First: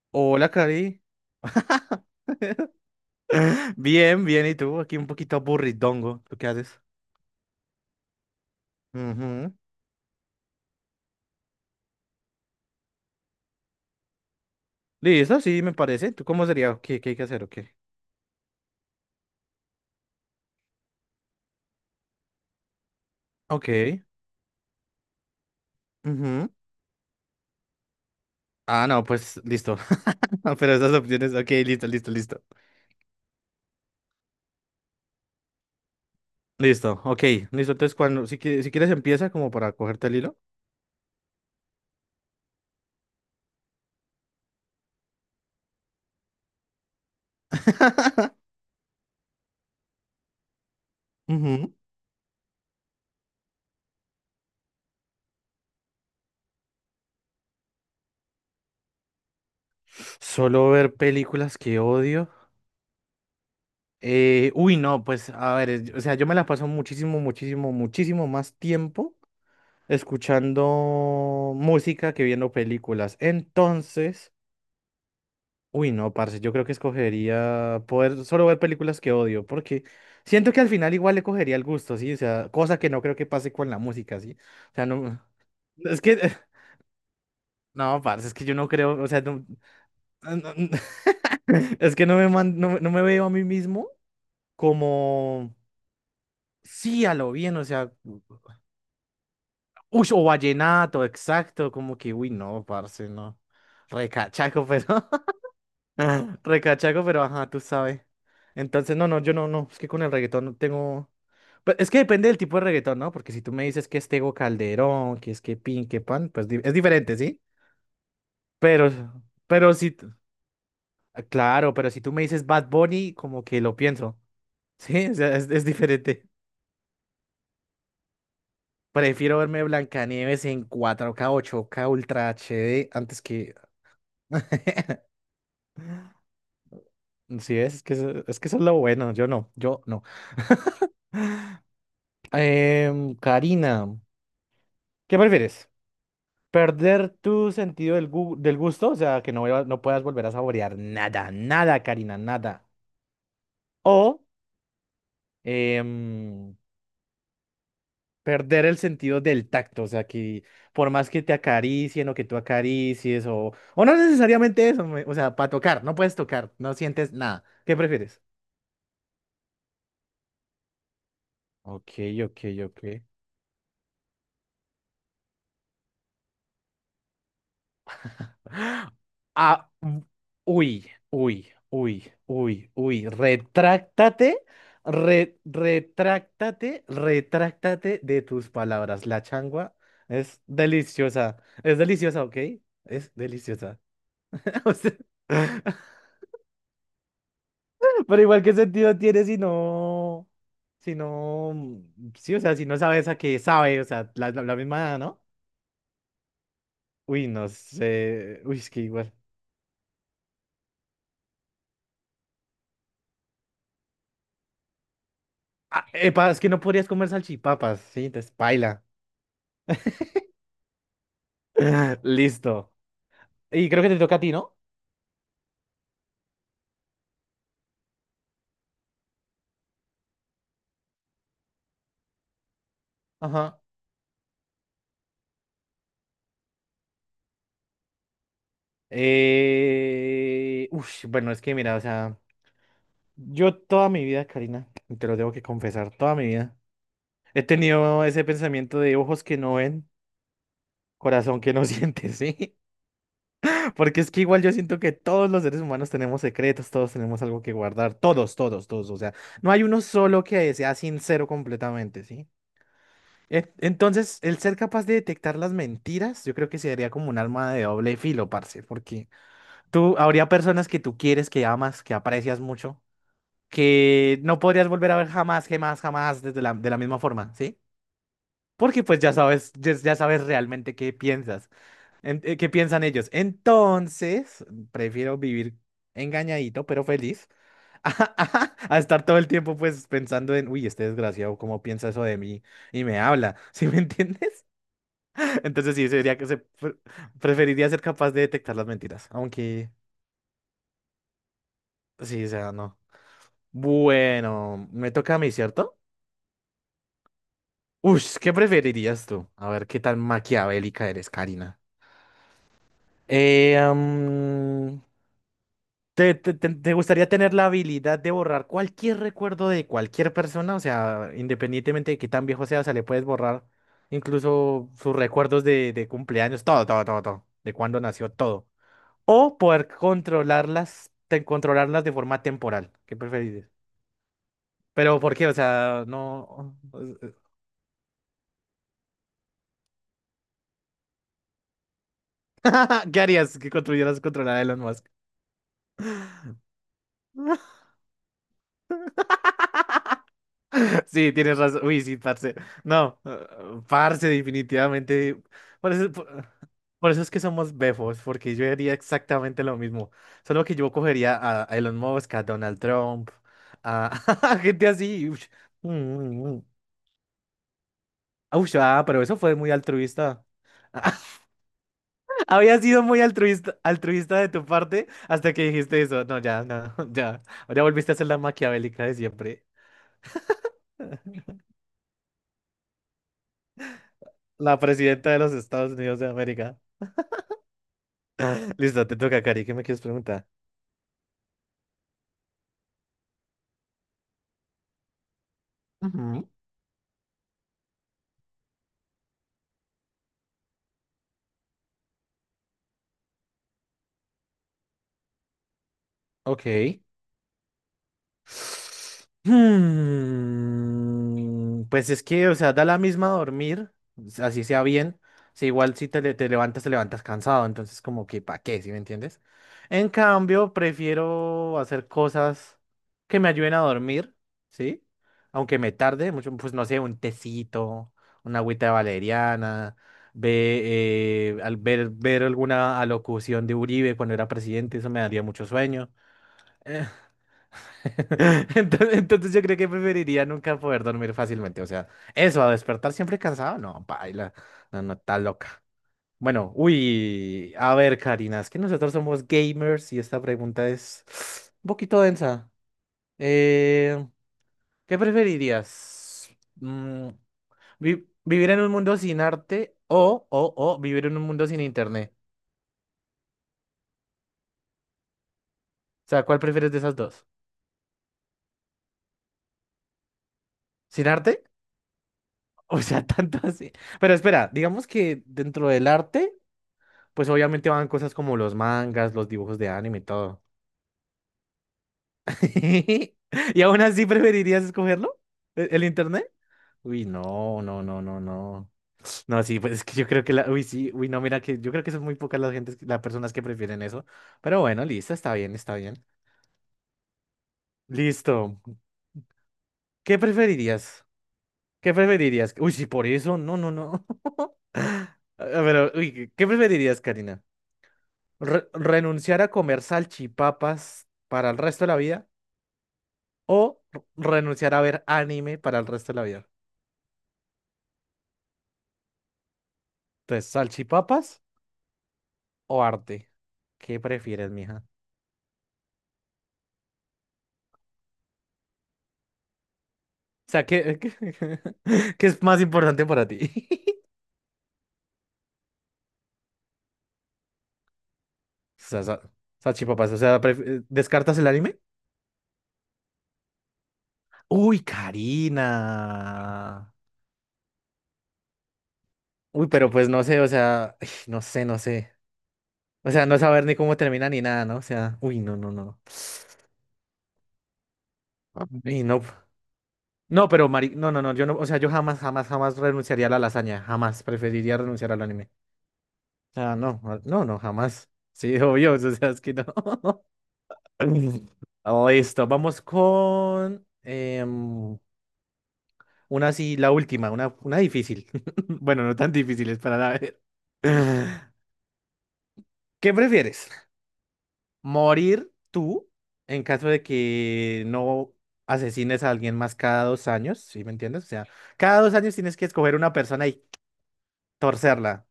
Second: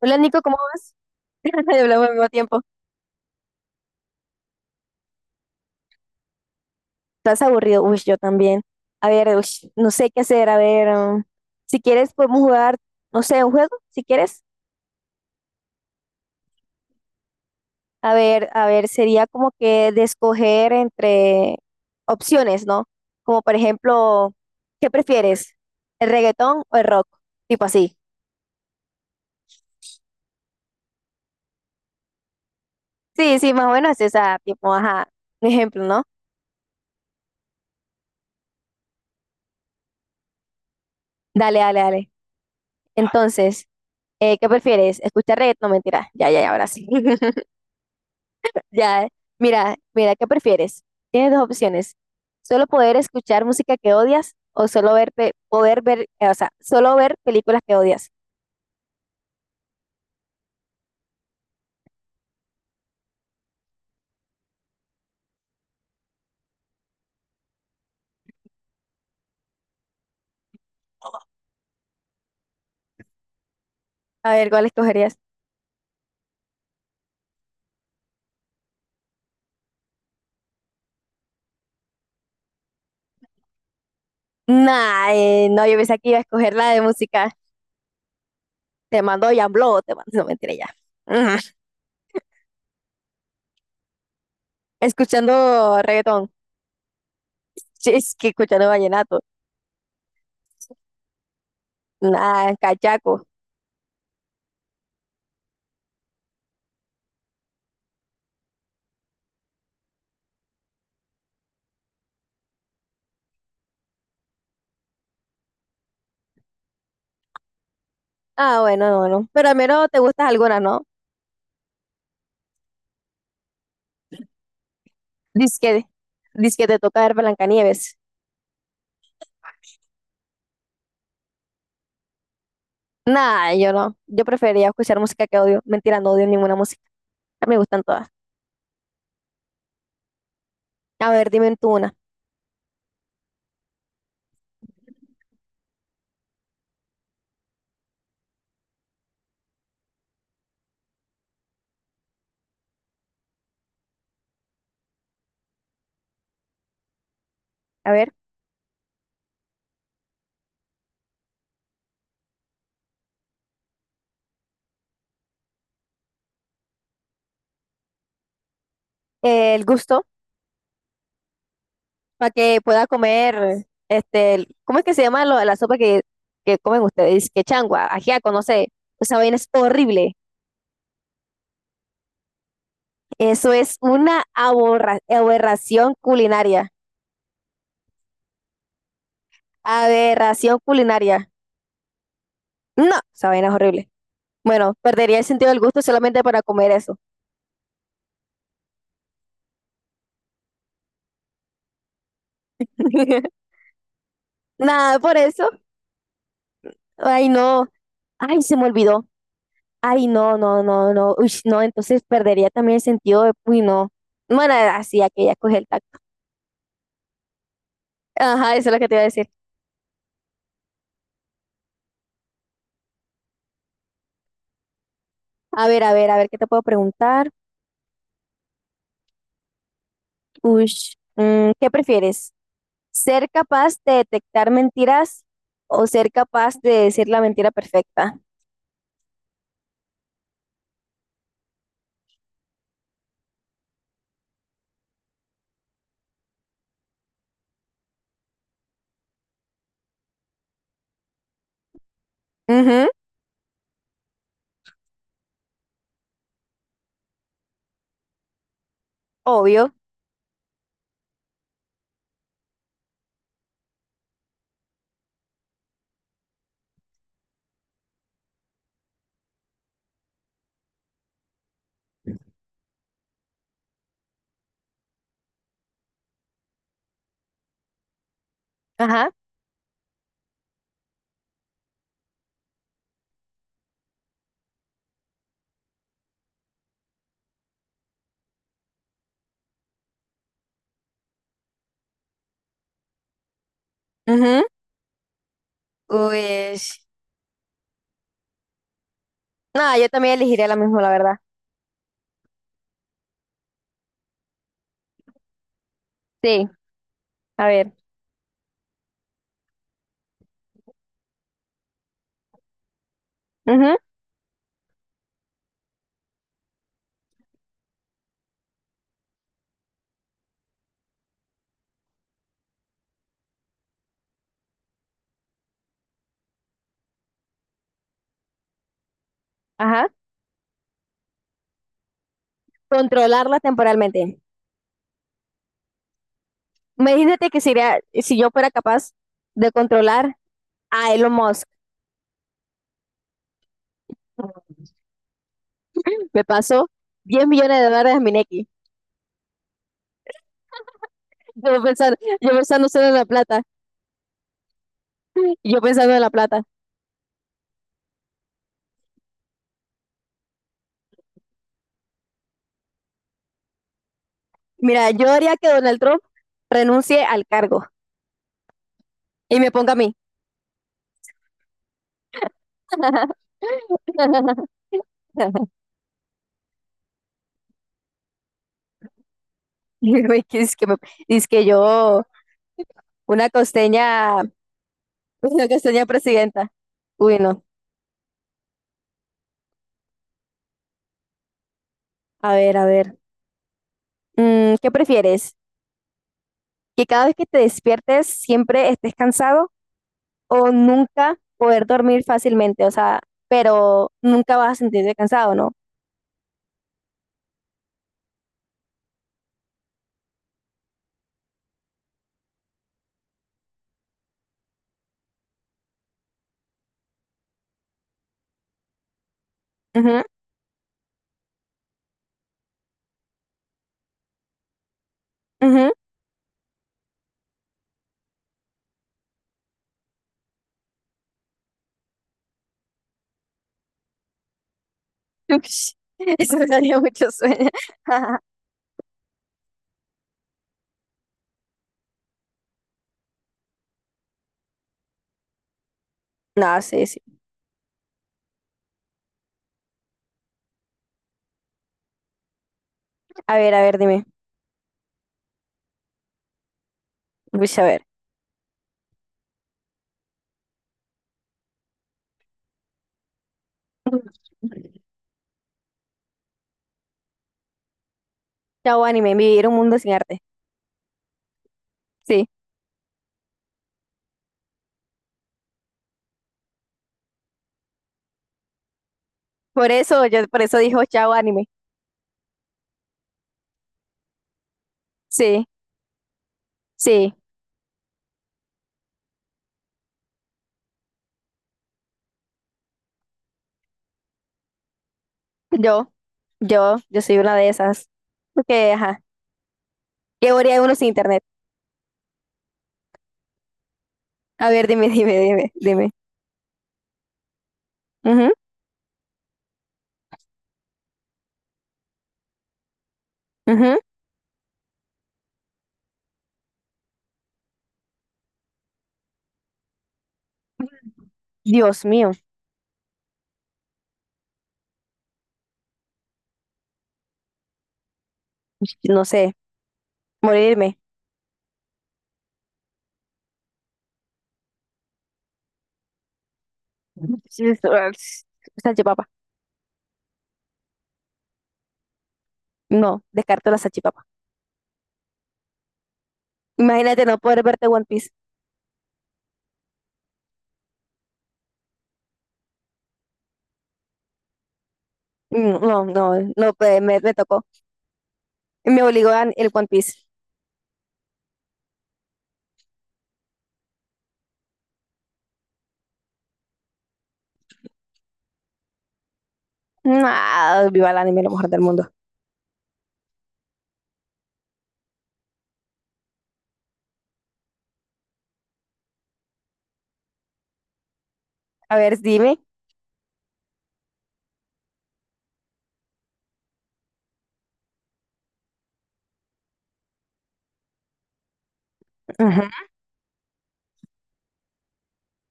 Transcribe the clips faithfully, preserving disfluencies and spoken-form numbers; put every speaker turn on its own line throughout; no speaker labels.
Hola Nico,
Hola,
¿cómo vas?
Cari.
Ya hablamos al mismo tiempo.
Bien, bien, ¿y tú? Aquí un poquito aburridongo. ¿Tú qué haces?
¿Estás aburrido? Uy, yo también. A ver, uy,
Ujú.
no sé qué hacer. A ver, um, si quieres podemos jugar, no sé, un juego, si quieres.
Listo, sí, me parece. ¿Tú cómo sería? ¿Qué, qué hay que hacer? Ok.
A ver, a ver, sería como que de escoger entre opciones, ¿no? Como por
Ok.
ejemplo, ¿qué prefieres? ¿El
Ujú.
reggaetón o el rock? Tipo así.
Ah, no, pues listo. Pero esas opciones, ok, listo, listo, listo.
Sí, sí, más o menos es esa, tipo, ajá, un ejemplo, ¿no?
Listo, ok, listo. Entonces, cuando, si, qui- si quieres, empieza como para cogerte el hilo.
Dale, dale, dale. Entonces, eh, ¿qué prefieres? ¿Escuchar reggaetón? No, mentira. Ya, ya, ya, ahora sí. Ya, mira, mira, ¿qué prefieres? Tienes dos
Ujú.
opciones. Solo poder escuchar música que odias o solo ver, pe- poder ver, eh, o sea, solo ver películas que odias.
Solo ver películas que odio. Eh, uy, no, pues a ver, es- o sea, yo me la paso muchísimo, muchísimo, muchísimo más tiempo escuchando música que viendo películas. Entonces,
A ver, ¿cuál escogerías?
uy, no, parce, yo creo que escogería poder solo ver películas que odio, porque siento que al final igual le cogería el gusto, ¿sí? O sea, cosa que no creo que pase con la música, ¿sí? O sea,
Nah,
no,
eh, no, yo pensé
es
que
que,
iba a escoger la de música.
no, parce, es que yo no
Te
creo, o sea,
mando
no-
Yamblo, te mando, no,
no-
mentira ya.
no-
Ujú.
es que no me, man- no, no me veo a mí mismo como,
Escuchando reggaetón.
sí, a lo bien, o
Sí,
sea,
es que escuchando vallenato.
uy, o vallenato, exacto, como que, uy,
Nah,
no, parce,
cachaco.
no. Recachaco, pero. Ajá, recachaco, pero ajá, tú sabes. Entonces, no, no, yo no, no, es que con el reggaetón no tengo... Pues, es que depende del tipo de reggaetón, ¿no? Porque si tú me dices que es Tego Calderón, que es que Pin, que Pan, pues di- es diferente, ¿sí?
Ah,
Pero,
bueno, no, no. Pero al
pero
menos
si,
te
t-
gustas algunas, ¿no?
ah, claro, pero si tú me dices Bad Bunny, como que lo pienso, ¿sí? O sea, es,
Dice
es diferente.
que, te toca ver Blancanieves.
Prefiero verme Blancanieves en cuatro K, ocho K, Ultra H D antes
Nada,
que...
yo no. Yo preferiría escuchar música que odio. Mentira, no odio ninguna música. Ah,
Sí,
me
es, es
gustan
que
todas.
eso, es que eso, es lo bueno, yo no, yo no.
A ver, dime tú una.
Em, Karina. ¿Qué prefieres? ¿Perder tu sentido del, gu- del gusto? O sea, que no, vuelva- no puedas volver a saborear nada, nada, Karina, nada. O em,
A ver,
perder el sentido del tacto. O sea, que por más que te acaricien o que tú acaricies o... O no necesariamente eso, me- o sea, para tocar, no puedes tocar, no sientes nada. ¿Qué prefieres?
eh, el gusto
Ok,
para
ok,
que
ok.
pueda comer, este, el- ¿cómo es que se llama lo- la sopa que, que comen ustedes? Que changua, ajiaco, no sé. Esa vaina es
Ah, mm,
horrible.
uy, uy, uy, uy, uy.
Eso es una
Retráctate,
aborra-
re-
aberración culinaria.
retráctate, retráctate de tus palabras. La changua es
Aberración culinaria.
deliciosa. Es deliciosa, ¿ok?
No,
Es
esa vaina es
deliciosa.
horrible.
O
Bueno,
sea,
perdería el sentido del gusto solamente para comer eso.
Pero igual, ¿qué sentido tiene si no, si no, mm, sí, o sea, si no sabes a qué sabe, o sea, la, la- la
Nada,
misma,
por
¿no?
eso.
Uy,
Ay,
no
no.
sé.
Ay, se
Uy,
me
es que
olvidó.
igual.
Ay, no, no, no, no. Uy, no, entonces perdería también el sentido de, uy, no. Bueno, así, aquí ya coge el
Ah,
tacto.
epa, es que no podrías comer salchipapas, sí, te
Ajá, eso es lo
espaila.
que te iba a decir.
Listo. Y creo que te toca a ti, ¿no?
A ver, a ver, a ver, ¿qué te puedo preguntar? Uy, mm, ¿qué prefieres? ¿Ser
Ajá.
capaz de detectar mentiras o ser capaz de decir la mentira perfecta?
Eh... Ush, bueno, es que mira, o sea, yo toda mi vida, Karina, y te lo tengo que confesar, toda mi vida, he tenido ese pensamiento de ojos que no ven, corazón que no siente, ¿sí?
Ujú,
Porque es que igual yo siento que todos los seres humanos tenemos secretos, todos tenemos algo que guardar, todos, todos, todos, o sea, no hay
obvio.
uno solo que sea sincero completamente, ¿sí? E- Entonces, el ser capaz de detectar las mentiras, yo creo que sería como un arma de doble filo, parce, porque tú, habría personas que tú quieres, que amas, que aprecias mucho, que no podrías volver a ver jamás, jamás, jamás desde la, de la misma forma, ¿sí? Porque pues
Ajá.
ya sabes, ya, ya sabes realmente qué piensas, en- eh, qué piensan ellos. Entonces, prefiero vivir engañadito, pero feliz, a, estar todo el tiempo pues pensando en, uy, este desgraciado, ¿cómo piensa eso de mí? Y me habla, ¿sí me
Ujú.
entiendes? Entonces sí, sería que se
Uy,
pre- preferiría ser capaz de detectar las mentiras, aunque
no, yo también elegiría la misma, la verdad.
pues sí, o sea, no. Bueno, me toca a mí, ¿cierto?
Sí, a ver.
Uy, ¿qué preferirías tú? A ver, ¿qué tan maquiavélica eres, Karina? Eh,
Ujú,
am, ¿te, te- te- te gustaría tener la habilidad de borrar cualquier recuerdo de cualquier persona? O sea, independientemente de qué tan viejo sea, o sea, le puedes borrar incluso sus recuerdos de, de, cumpleaños, todo, todo, todo, todo, de cuándo nació, todo. O poder
ajá.
controlarlas, te- controlarlas de forma temporal. ¿Qué
Controlarla
preferirías?
temporalmente.
Pero ¿por qué? O sea, no.
Imagínate que sería, si yo fuera capaz de controlar a Elon Musk,
¿Qué harías que construyeras controlar a Elon Musk?
me pasó diez millones de dólares a Mineki.
Sí, tienes
Yo
razón. Uy,
pensando,
sí,
yo
parce.
pensando solo en
No,
la
eh,
plata,
parce, definitivamente.
yo
Por eso,
pensando en la
por,
plata.
por eso es que somos befos, porque yo haría exactamente lo mismo. Solo que yo cogería a, a Elon Musk, a Donald Trump, a, a gente
Mira,
así.
yo
Ush.
haría que
Mm,
Donald Trump
mm, mm.
renuncie al cargo
Ush, ah, pero eso fue
y me
muy
ponga a mí.
altruista. Había sido muy altruista, altruista de tu parte hasta que dijiste eso. No, ya, no, ya. Ya volviste a ser la maquiavélica de siempre.
Dice que, es que, me- dice que yo, una costeña,
La presidenta de los
una
Estados
costeña
Unidos de
presidenta.
América.
Uy, no.
Listo, te toca, Cari. ¿Qué me quieres preguntar?
A ver, a ver. Mm, ¿qué prefieres?
Ujú.
¿Que cada vez que te despiertes siempre estés cansado o nunca poder dormir fácilmente, o sea, pero nunca vas a sentirte cansado, ¿no?
Ok. Hmm, Pues es que, o sea, da la misma dormir, así sea bien. Si igual si te, le- te levantas, te levantas cansado, entonces como que, ¿para qué? ¿Sí me entiendes? En
Ujú,
cambio, prefiero hacer cosas que me ayuden a dormir, ¿sí? Aunque
ujú.
me tarde mucho, pues no sé, un tecito, una agüita de valeriana, ve, eh, al ver, ver alguna alocución de Uribe cuando era presidente, eso me daría mucho
Ush,
sueño.
eso me daría mucho sueño.
Entonces, entonces yo creo que preferiría nunca poder dormir fácilmente. O sea, eso, a despertar siempre cansado, no, baila, no, no, está loca. Bueno,
No, sí, sí.
uy, a ver, Karina, es que nosotros somos gamers y esta pregunta es un poquito densa.
A ver, a ver, dime.
Eh, ¿qué preferirías? Mm,
Ush, a ver.
vi- ¿vivir en un mundo sin arte o, o, o vivir en un mundo sin internet? O sea, ¿cuál prefieres de esas dos?
Chao anime, vivir un mundo sin arte.
¿Sin arte?
Sí.
O sea, tanto así. Pero espera, digamos que dentro del arte, pues obviamente van cosas como los mangas, los dibujos de
Por
anime y
eso, yo por
todo.
eso dijo chao anime.
¿Y aún así preferirías escogerlo?
Sí,
¿E- ¿El internet? Uy,
sí.
no, no, no, no, no. No, sí, pues es que yo creo que la, uy, sí, uy, no, mira que yo creo que son muy pocas las gentes, las personas que prefieren eso. Pero bueno, listo, está bien, está
Yo,
bien.
yo, yo soy una de esas.
Listo.
Porque, ajá.
¿Qué
¿Qué haría uno sin
preferirías?
internet?
¿Qué preferirías? Uy, sí, por eso, no, no, no.
A ver, dime,
A-
dime, dime, dime.
Pero, uy, ¿qué qué preferirías, Karina?
Ujú,
Re- ¿renunciar a comer salchipapas para el resto de la vida?
ujú.
O renunciar a ver anime para el resto de la vida. Entonces, salchipapas
Dios mío.
o arte. ¿Qué prefieres, mija?
No sé.
O sea,
Morirme.
¿qué, qué, qué es más importante para ti?
Sí, es- es-
O sea,
salchipapa.
sa- salchipapas, o sea, pref- ¿descartas el anime?
No, descarto la salchipapa.
Uy, Karina.
Imagínate no poder verte One Piece.
Uy, pero pues no sé, o sea, no sé, no sé. O sea, no saber ni cómo termina ni nada, ¿no? O sea, uy, no,
Mm,
no,
no,
no.
no, no, pues, me, me tocó. Me
Y
obligó
no,
a- el One Piece.
no, pero Mari, no, no, no, yo no, o sea, yo jamás, jamás, jamás renunciaría a la lasaña, jamás preferiría renunciar al anime. Ah, no, ah, no, no, jamás. Sí, obvio, o sea, es que no.
Ah, viva el anime, lo mejor del mundo.
Oh, listo, vamos con em, una así, la última, una, una difícil. Bueno, no tan difíciles para la ver.
A ver, dime.
¿Qué prefieres? ¿Morir tú en caso de que no asesines a alguien más cada dos años? ¿Sí me entiendes? O sea, cada dos años
Ujú,
tienes que escoger una persona y torcerla.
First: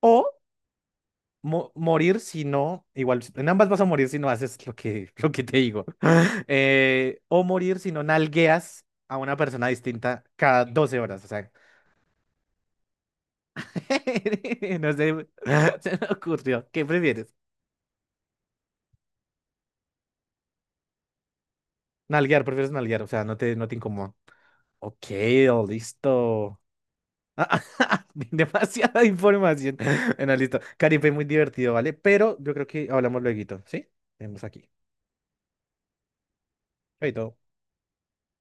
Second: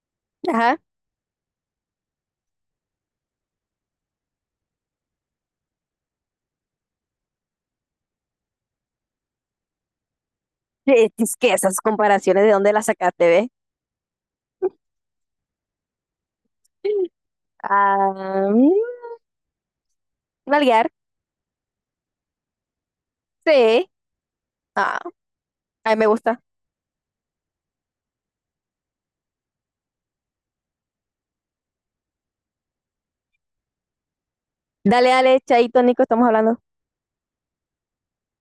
O
ajá.
mo- morir si no, igual, en ambas vas a morir si no haces lo que, lo que, te digo. Eh, o morir si no nalgueas a una persona distinta cada doce
Eh,
horas. O
Es
sea,
que esas comparaciones, ¿de dónde las sacaste, ve?
no sé, se me ocurrió. ¿Qué prefieres?
Ah, mm, nalguear.
Nalguear, prefieres nalguear, o sea, no te, no te
Sí.
incomoda.
Ah,
Ok, oh,
a mí me gusta.
listo. Demasiada información. Bueno, listo. Caripe, muy divertido, ¿vale? Pero yo creo que hablamos luego, ¿sí? Vemos aquí.
Dale, dale, Chaito, Nico, estamos hablando.
Chaito.